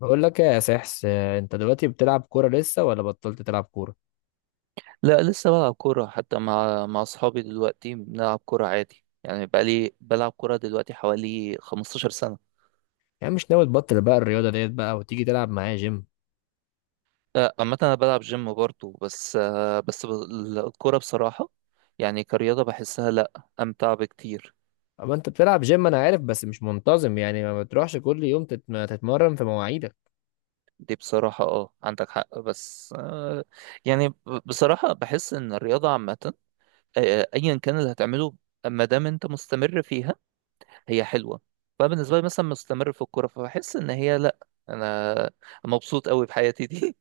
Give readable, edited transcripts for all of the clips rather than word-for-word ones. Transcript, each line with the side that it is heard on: left: بقول لك إيه يا سحس انت دلوقتي بتلعب كوره لسه ولا بطلت تلعب كوره؟
right: لا، لسه بلعب كورة حتى مع أصحابي. دلوقتي بنلعب كورة عادي، يعني بقالي بلعب كورة دلوقتي حوالي 15 سنة.
left: يعني مش ناوي تبطل بقى الرياضه ديت بقى وتيجي تلعب معايا جيم؟
right: عامة أنا بلعب جيم برضه، بس الكورة بصراحة يعني كرياضة بحسها، لأ، أمتع بكتير.
left: اما انت بتلعب جيم انا عارف بس مش منتظم، يعني ما بتروحش كل يوم تتمرن في مواعيدك.
right: دي بصراحة اه، عندك حق، بس يعني ب- بصراحة بحس إن الرياضة عامة، أيا كان اللي هتعمله ما دام أنت مستمر فيها هي حلوه. فبالنسبه لي مثلا مستمر في الكوره، فبحس ان هي لا، انا مبسوط قوي بحياتي دي.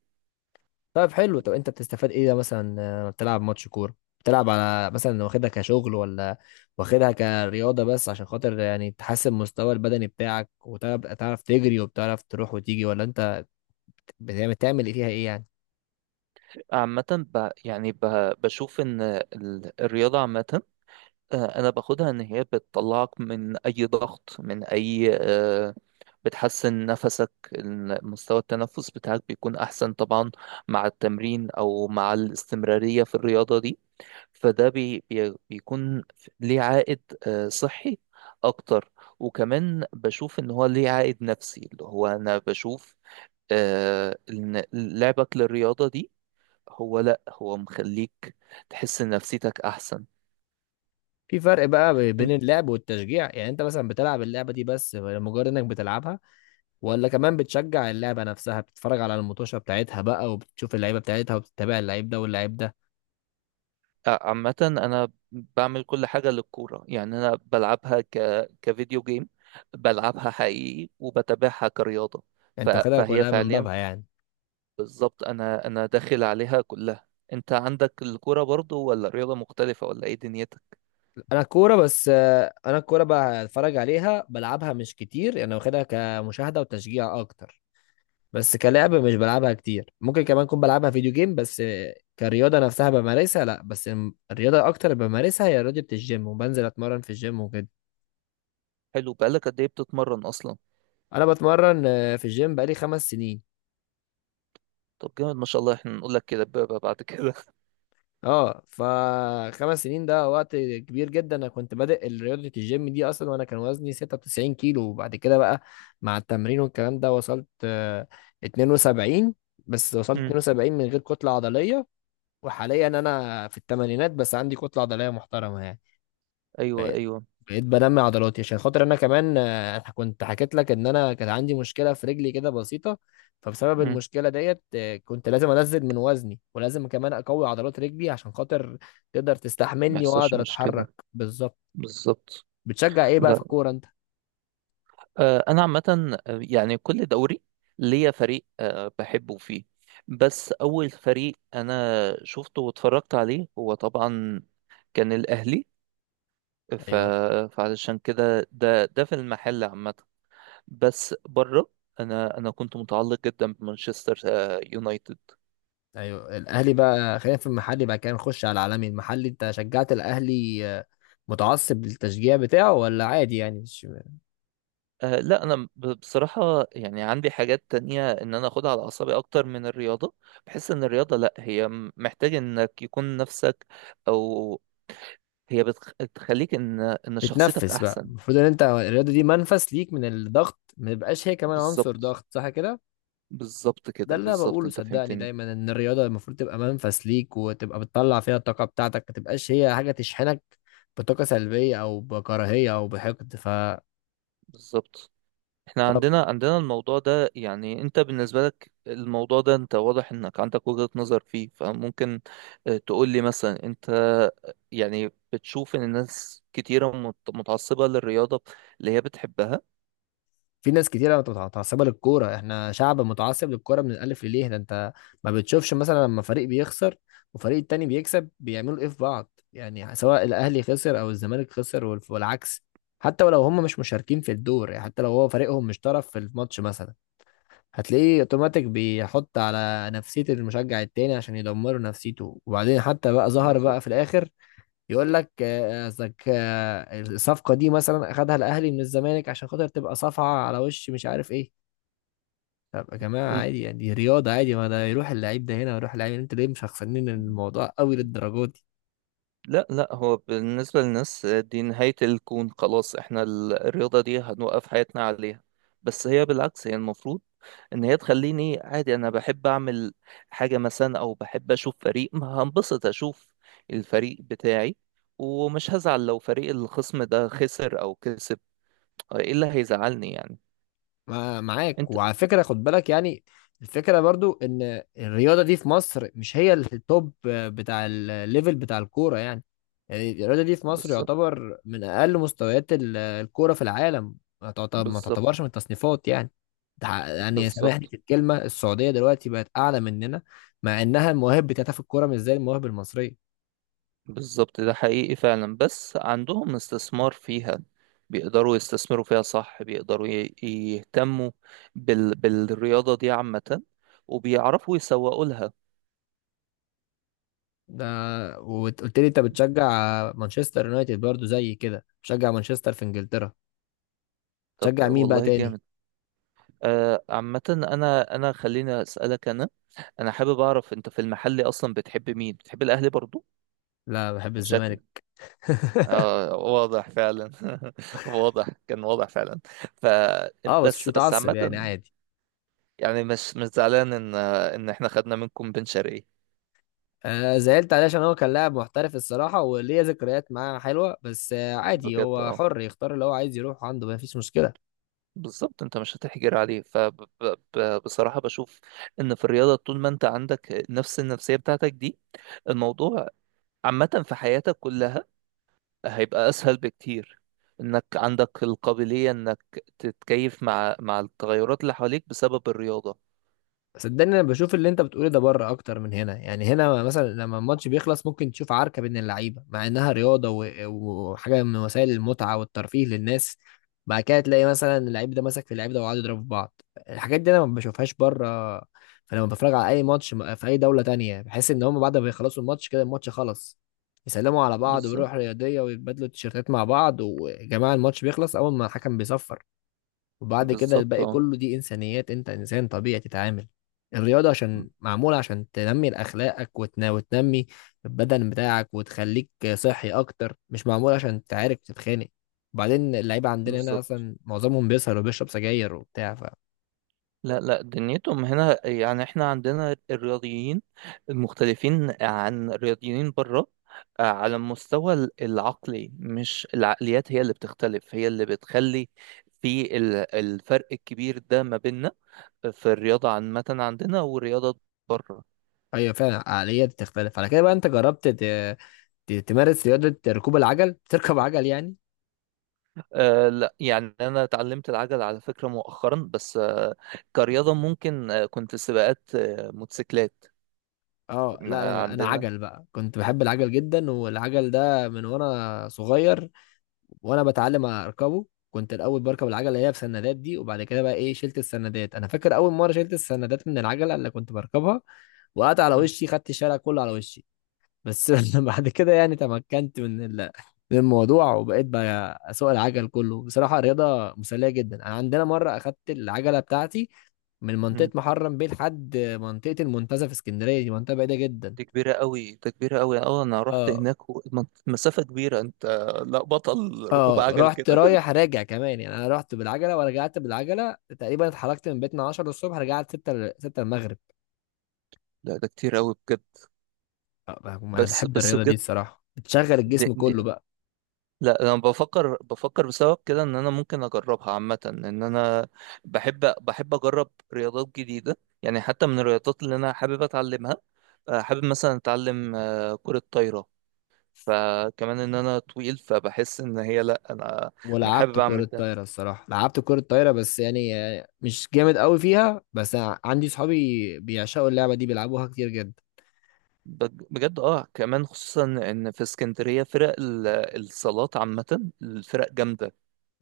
left: طيب حلو، طب انت بتستفاد ايه ده مثلا؟ لما بتلعب ماتش كوره بتلعب على مثلا واخدها كشغل ولا واخدها كرياضه بس عشان خاطر يعني تحسن مستوى البدني بتاعك وتبقى تعرف تجري وبتعرف تروح وتيجي، ولا انت تعمل ايه فيها ايه يعني؟
right: عامه ب... يعني ب... بشوف ان الرياضه عامه، انا باخدها ان هي بتطلعك من اي ضغط، من اي بتحسن نفسك، مستوى التنفس بتاعك بيكون احسن طبعا مع التمرين او مع الاستمراريه في الرياضه دي. فده بي بي بيكون ليه عائد صحي اكتر. وكمان بشوف ان هو ليه عائد نفسي، اللي هو انا بشوف ان لعبك للرياضة دي هو لا هو مخليك تحس ان نفسيتك احسن.
left: في فرق بقى بين
right: إن-
left: اللعب والتشجيع، يعني انت مثلا بتلعب اللعبة دي بس لمجرد انك بتلعبها، ولا كمان بتشجع اللعبة نفسها، بتتفرج على المطوشة بتاعتها بقى وبتشوف اللعيبة بتاعتها وبتتابع اللعيب ده واللعيب ده؟
right: عامة انا بعمل كل حاجة للكورة، يعني انا بلعبها كفيديو جيم، بلعبها حقيقي، وبتابعها كرياضة.
left: انت واخدها
right: فهي
left: كلها من
right: فعليا
left: بابها يعني.
right: بالظبط، انا داخل عليها كلها. انت عندك الكوره برضو، ولا رياضه مختلفه، ولا ايه دنيتك؟
left: انا الكورة بس، انا الكورة بقى اتفرج عليها، بلعبها مش كتير، يعني انا واخدها كمشاهدة وتشجيع اكتر. بس كلعب مش بلعبها كتير، ممكن كمان اكون بلعبها فيديو جيم، بس كرياضة نفسها بمارسها لا، بس الرياضة اكتر بمارسها هي رياضة الجيم، وبنزل اتمرن في الجيم وكده.
right: حلو، بقالك قد ايه بتتمرن اصلا؟
left: انا بتمرن في الجيم بقالي 5 سنين.
right: طب جامد، ما شاء الله، احنا نقول لك كده بقى بعد كده.
left: اه، فخمس سنين ده وقت كبير جدا. انا كنت بادئ رياضة الجيم دي اصلا وانا كان وزني 96 كيلو، وبعد كده بقى مع التمرين والكلام ده وصلت 72. بس وصلت
right: امم.
left: 72 من غير كتلة عضلية. وحاليا انا في الثمانينات بس عندي كتلة عضلية محترمة يعني.
right: ايوه
left: بقيت
right: ايوه.
left: بقيت بنمي عضلاتي عشان خاطر انا كمان، كنت حكيت لك ان انا كان عندي مشكله في رجلي كده بسيطه. فبسبب
right: امم.
left: المشكله ديت كنت لازم انزل من وزني ولازم كمان اقوي عضلات رجلي عشان خاطر تقدر
right: ما
left: تستحملني
right: يحصلش
left: واقدر
right: مشكله،
left: اتحرك بالظبط.
right: بالظبط.
left: بتشجع ايه بقى في
right: لا،
left: الكوره انت؟
right: انا عامه يعني كل دوري ليا فريق آه بحبه فيه، بس اول فريق انا شفته واتفرجت عليه هو طبعا كان الاهلي. ف...
left: ايوه
right: فعلشان كده ده في المحل عامه. بس بره، انا كنت متعلق جدا بمانشستر يونايتد.
left: ايوه، الاهلي بقى. خلينا في المحلي بقى كده نخش على العالمي. المحلي انت شجعت الاهلي، متعصب للتشجيع بتاعه ولا عادي يعني؟
right: لا، انا بصراحه يعني عندي حاجات تانية ان انا اخدها على اعصابي اكتر من الرياضه. بحس ان الرياضه لا، هي محتاج انك يكون نفسك، او هي بتخليك ان شخصيتك
left: تتنفس بقى،
right: احسن.
left: المفروض ان انت الرياضه دي منفس ليك من الضغط، ما يبقاش هي كمان عنصر
right: بالظبط.
left: ضغط، صح كده؟
right: بالظبط
left: ده
right: كده،
left: اللي انا
right: بالظبط،
left: بقوله
right: انت
left: صدقني
right: فهمتني.
left: دايما، ان الرياضه المفروض تبقى منفس ليك وتبقى بتطلع فيها الطاقه بتاعتك، ما تبقاش هي حاجه تشحنك بطاقه سلبيه او بكراهيه او بحقد، فطبعا
right: بالظبط. احنا عندنا الموضوع ده، يعني انت بالنسبة لك الموضوع ده انت واضح انك عندك وجهة نظر فيه، فممكن اه، تقول لي مثلا، انت يعني بتشوف ان الناس كتيرة متعصبة للرياضة اللي هي بتحبها؟
left: في ناس كتيرة متعصبة للكورة. احنا شعب متعصب للكورة من الألف لليه. ده انت ما بتشوفش مثلا لما فريق بيخسر وفريق التاني بيكسب بيعملوا ايه في بعض يعني، سواء الأهلي خسر أو الزمالك خسر والعكس. حتى ولو هم مش مشاركين في الدور، يعني حتى لو هو فريقهم مش طرف في الماتش مثلا، هتلاقيه اوتوماتيك بيحط على نفسية المشجع التاني عشان يدمروا نفسيته. وبعدين حتى بقى ظهر بقى
right: بالظبط.
left: في الآخر يقول لك قصدك الصفقه دي مثلا اخدها الاهلي من الزمالك عشان خاطر تبقى صفعه على وش مش عارف ايه. طب يا جماعه عادي يعني، دي رياضه عادي، ما ده يروح اللعيب ده هنا ويروح اللعيب، انت ليه مشخصنين الموضوع قوي للدرجه دي؟
right: لا لا، هو بالنسبة للناس دي نهاية الكون، خلاص احنا الرياضة دي هنوقف حياتنا عليها. بس هي بالعكس، هي المفروض ان هي تخليني عادي. انا بحب اعمل حاجة مثلا، او بحب اشوف فريق، ما هنبسط اشوف الفريق بتاعي، ومش هزعل لو فريق الخصم ده خسر او كسب. ايه اللي هيزعلني يعني؟
left: معاك
right: انت
left: وعلى فكرة خد بالك يعني، الفكرة برضو ان الرياضة دي في مصر مش هي التوب بتاع الليفل بتاع الكورة يعني. يعني الرياضة دي في مصر
right: بالظبط.
left: يعتبر من اقل مستويات الكورة في العالم. ما
right: بالظبط.
left: تعتبرش من التصنيفات يعني. يعني سامحني
right: بالظبط.
left: في الكلمة، السعودية دلوقتي بقت اعلى مننا، مع انها المواهب بتاعتها في الكورة مش زي المواهب المصرية.
right: بالظبط، ده حقيقي فعلا، بس عندهم استثمار فيها، بيقدروا يستثمروا فيها، صح، بيقدروا يهتموا بالرياضة دي عامة، وبيعرفوا يسوقوا لها.
left: ده وقلت لي انت بتشجع مانشستر يونايتد برضو، زي كده بتشجع مانشستر في انجلترا.
right: طب
left: بتشجع مين بقى
right: والله
left: تاني؟
right: جامد. آه عامة، أنا خليني أسألك. أنا أنا حابب أعرف، أنت في المحل أصلا بتحب مين؟ بتحب الأهلي برضو؟
left: لا بحب
right: شكل.
left: الزمالك.
right: آه واضح فعلا. واضح، كان واضح فعلا. ف
left: اه بس مش
right: بس
left: متعصب
right: عامة،
left: يعني، عادي.
right: يعني مش مش زعلان إن إحنا خدنا منكم بن شرقي.
left: آه زعلت عليه عشان هو كان لاعب محترف الصراحة وليه ذكريات معاه حلوة، بس آه عادي،
right: بجد
left: هو
right: اه.
left: حر يختار اللي هو عايز يروح عنده، مفيش مشكلة.
right: بالظبط، انت مش هتحجر عليه. فبصراحة بشوف ان في الرياضة، طول ما انت عندك نفس النفسية بتاعتك دي، الموضوع عامة في حياتك كلها هيبقى اسهل بكتير. انك عندك القابلية انك تتكيف مع التغيرات اللي حواليك بسبب الرياضة.
left: صدقني انا بشوف اللي انت بتقوله ده بره اكتر من هنا، يعني هنا مثلا لما الماتش بيخلص ممكن تشوف عركه بين اللعيبه، مع انها رياضه وحاجه من وسائل المتعه والترفيه للناس. بعد كده تلاقي مثلا اللعيب ده مسك في اللعيب ده وقعدوا يضربوا في بعض. الحاجات دي انا ما بشوفهاش بره. فلما بتفرج على اي ماتش في اي دوله تانية بحس ان هم بعد ما يخلصوا الماتش كده الماتش خلص، يسلموا على بعض
right: بالظبط.
left: ويروحوا رياضيه ويتبادلوا التيشيرتات مع بعض. وجماعه الماتش بيخلص اول ما الحكم بيصفر، وبعد كده
right: بالظبط
left: الباقي
right: اه.
left: كله دي انسانيات، انت انسان طبيعي تتعامل. الرياضة عشان معمولة عشان تنمي اخلاقك وتنمي البدن بتاعك وتخليك صحي اكتر، مش معمولة عشان تعارك وتتخانق. وبعدين اللعيبة عندنا هنا
right: بالظبط.
left: اصلا معظمهم بيسهر وبيشرب سجاير وبتاع، ف
right: لا لا، دنيتهم هنا. يعني احنا عندنا الرياضيين المختلفين عن الرياضيين بره، على المستوى العقلي، مش العقليات هي اللي بتختلف، هي اللي بتخلي في الفرق الكبير ده ما بيننا في الرياضة عامة عندنا، والرياضة بره.
left: ايوه فعلا. العقلية دي تختلف على كده بقى. انت جربت تمارس رياضة ركوب العجل، تركب عجل يعني؟
right: لا، يعني أنا اتعلمت العجل على فكرة مؤخرا، بس آه كرياضة. ممكن آه، كنت سباقات آه موتوسيكلات.
left: اه لا انا
right: كنا
left: بقى، انا
right: عندنا.
left: عجل بقى، كنت بحب العجل جدا، والعجل ده من وانا صغير وانا بتعلم اركبه، كنت الاول بركب العجله اللي هي بسندات دي، وبعد كده بقى ايه شلت السندات. انا فاكر اول مره شلت السندات من العجله اللي كنت بركبها وقعت على
right: م-
left: وشي، خدت الشارع كله على وشي بس. بعد كده يعني تمكنت من من الموضوع، وبقيت بقى اسوق العجل كله. بصراحه رياضه مسليه جدا. انا عندنا مره اخدت العجله بتاعتي من منطقه
right: م.
left: محرم بيه لحد منطقه المنتزه في اسكندريه، دي منطقه بعيده جدا.
right: دي كبيرة قوي، اه انا رحت
left: اه،
right: هناك، مسافة كبيرة انت. لا، بطل ركوب
left: اه
right: عجل
left: رحت
right: كده.
left: رايح راجع كمان يعني، انا رحت بالعجله ورجعت بالعجله. تقريبا اتحركت من بيتنا 10 الصبح، رجعت 6 6 المغرب.
right: لا ده كتير قوي بجد.
left: انا
right: بس
left: بحب
right: بس
left: الرياضه دي
right: بجد،
left: الصراحه، بتشغل
right: دي
left: الجسم
right: دي
left: كله بقى.
right: لا، انا بفكر بسبب كده ان انا ممكن اجربها. عامة ان انا بحب اجرب رياضات جديدة، يعني حتى من الرياضات اللي انا حابب اتعلمها، حابب مثلا اتعلم كرة طايرة. فكمان ان انا طويل، فبحس ان هي لا، انا انا
left: ولعبت
right: حابب اعمل
left: كره
right: ده،
left: طايره الصراحه، لعبت كره طايره بس يعني مش جامد قوي فيها، بس أنا عندي صحابي بيعشقوا اللعبه دي بيلعبوها كتير جدا.
right: بجد اه. كمان خصوصا ان في اسكندريه فرق الصالات عامه الفرق جامده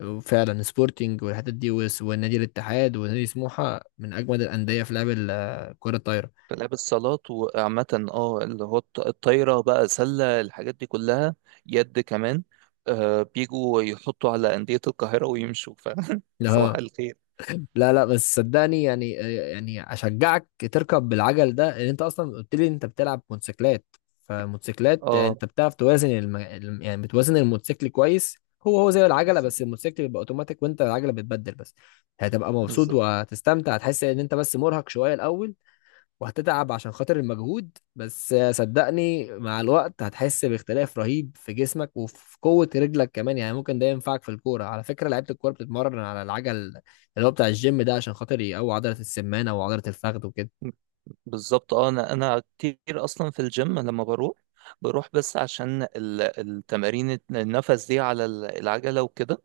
left: وفعلا سبورتنج والحتت دي والنادي الاتحاد ونادي سموحه من اجمد الانديه في لعب كره الطايره.
right: في لعب الصالات. وعامه اه، اللي هو الطايره بقى، سله، الحاجات دي كلها، يد كمان. آه بيجوا يحطوا على انديه القاهره ويمشوا. ف صباح الخير.
left: لا لا، بس صدقني يعني، اشجعك تركب بالعجل ده، لان انت اصلا قلت لي انت بتلعب موتوسيكلات، فموتوسيكلات
right: اه
left: انت بتعرف توازن يعني بتوازن الموتوسيكل كويس. هو زي العجله، بس الموتوسيكل بيبقى اوتوماتيك وانت العجله بتبدل بس. هتبقى مبسوط وهتستمتع، هتحس ان انت بس مرهق شويه الاول وهتتعب عشان خاطر المجهود، بس صدقني مع الوقت هتحس باختلاف رهيب في جسمك وفي قوة رجلك كمان. يعني ممكن ده ينفعك في الكورة، على فكرة لعيبة الكورة بتتمرن على العجل اللي هو بتاع الجيم ده عشان خاطر يقوي عضلة السمانة وعضلة الفخذ وكده.
right: بالظبط اه. انا كتير اصلا في الجيم لما بروح بس عشان التمارين النفس دي على العجلة وكده،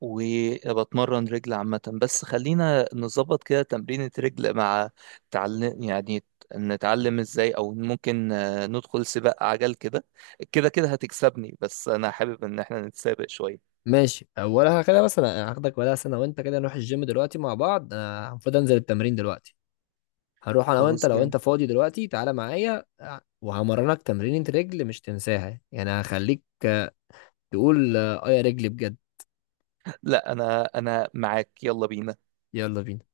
right: وبتمرن رجل عامة. بس خلينا نظبط كده تمرينة رجل مع تعلم يعني، نتعلم ازاي، او ممكن ندخل سباق عجل. كده كده كده هتكسبني، بس انا حابب ان احنا نتسابق شوية.
left: ماشي ولا كده مثلا هاخدك ولا سنة وانت كده؟ نروح الجيم دلوقتي مع بعض، انا المفروض انزل التمرين دلوقتي. هنروح انا وانت
right: خلاص
left: لو
right: جامد.
left: انت فاضي دلوقتي، تعالى معايا وهمرنك تمرينة رجل مش تنساها، يعني هخليك تقول اه يا رجلي بجد.
right: لا انا معاك، يلا بينا.
left: يلا بينا.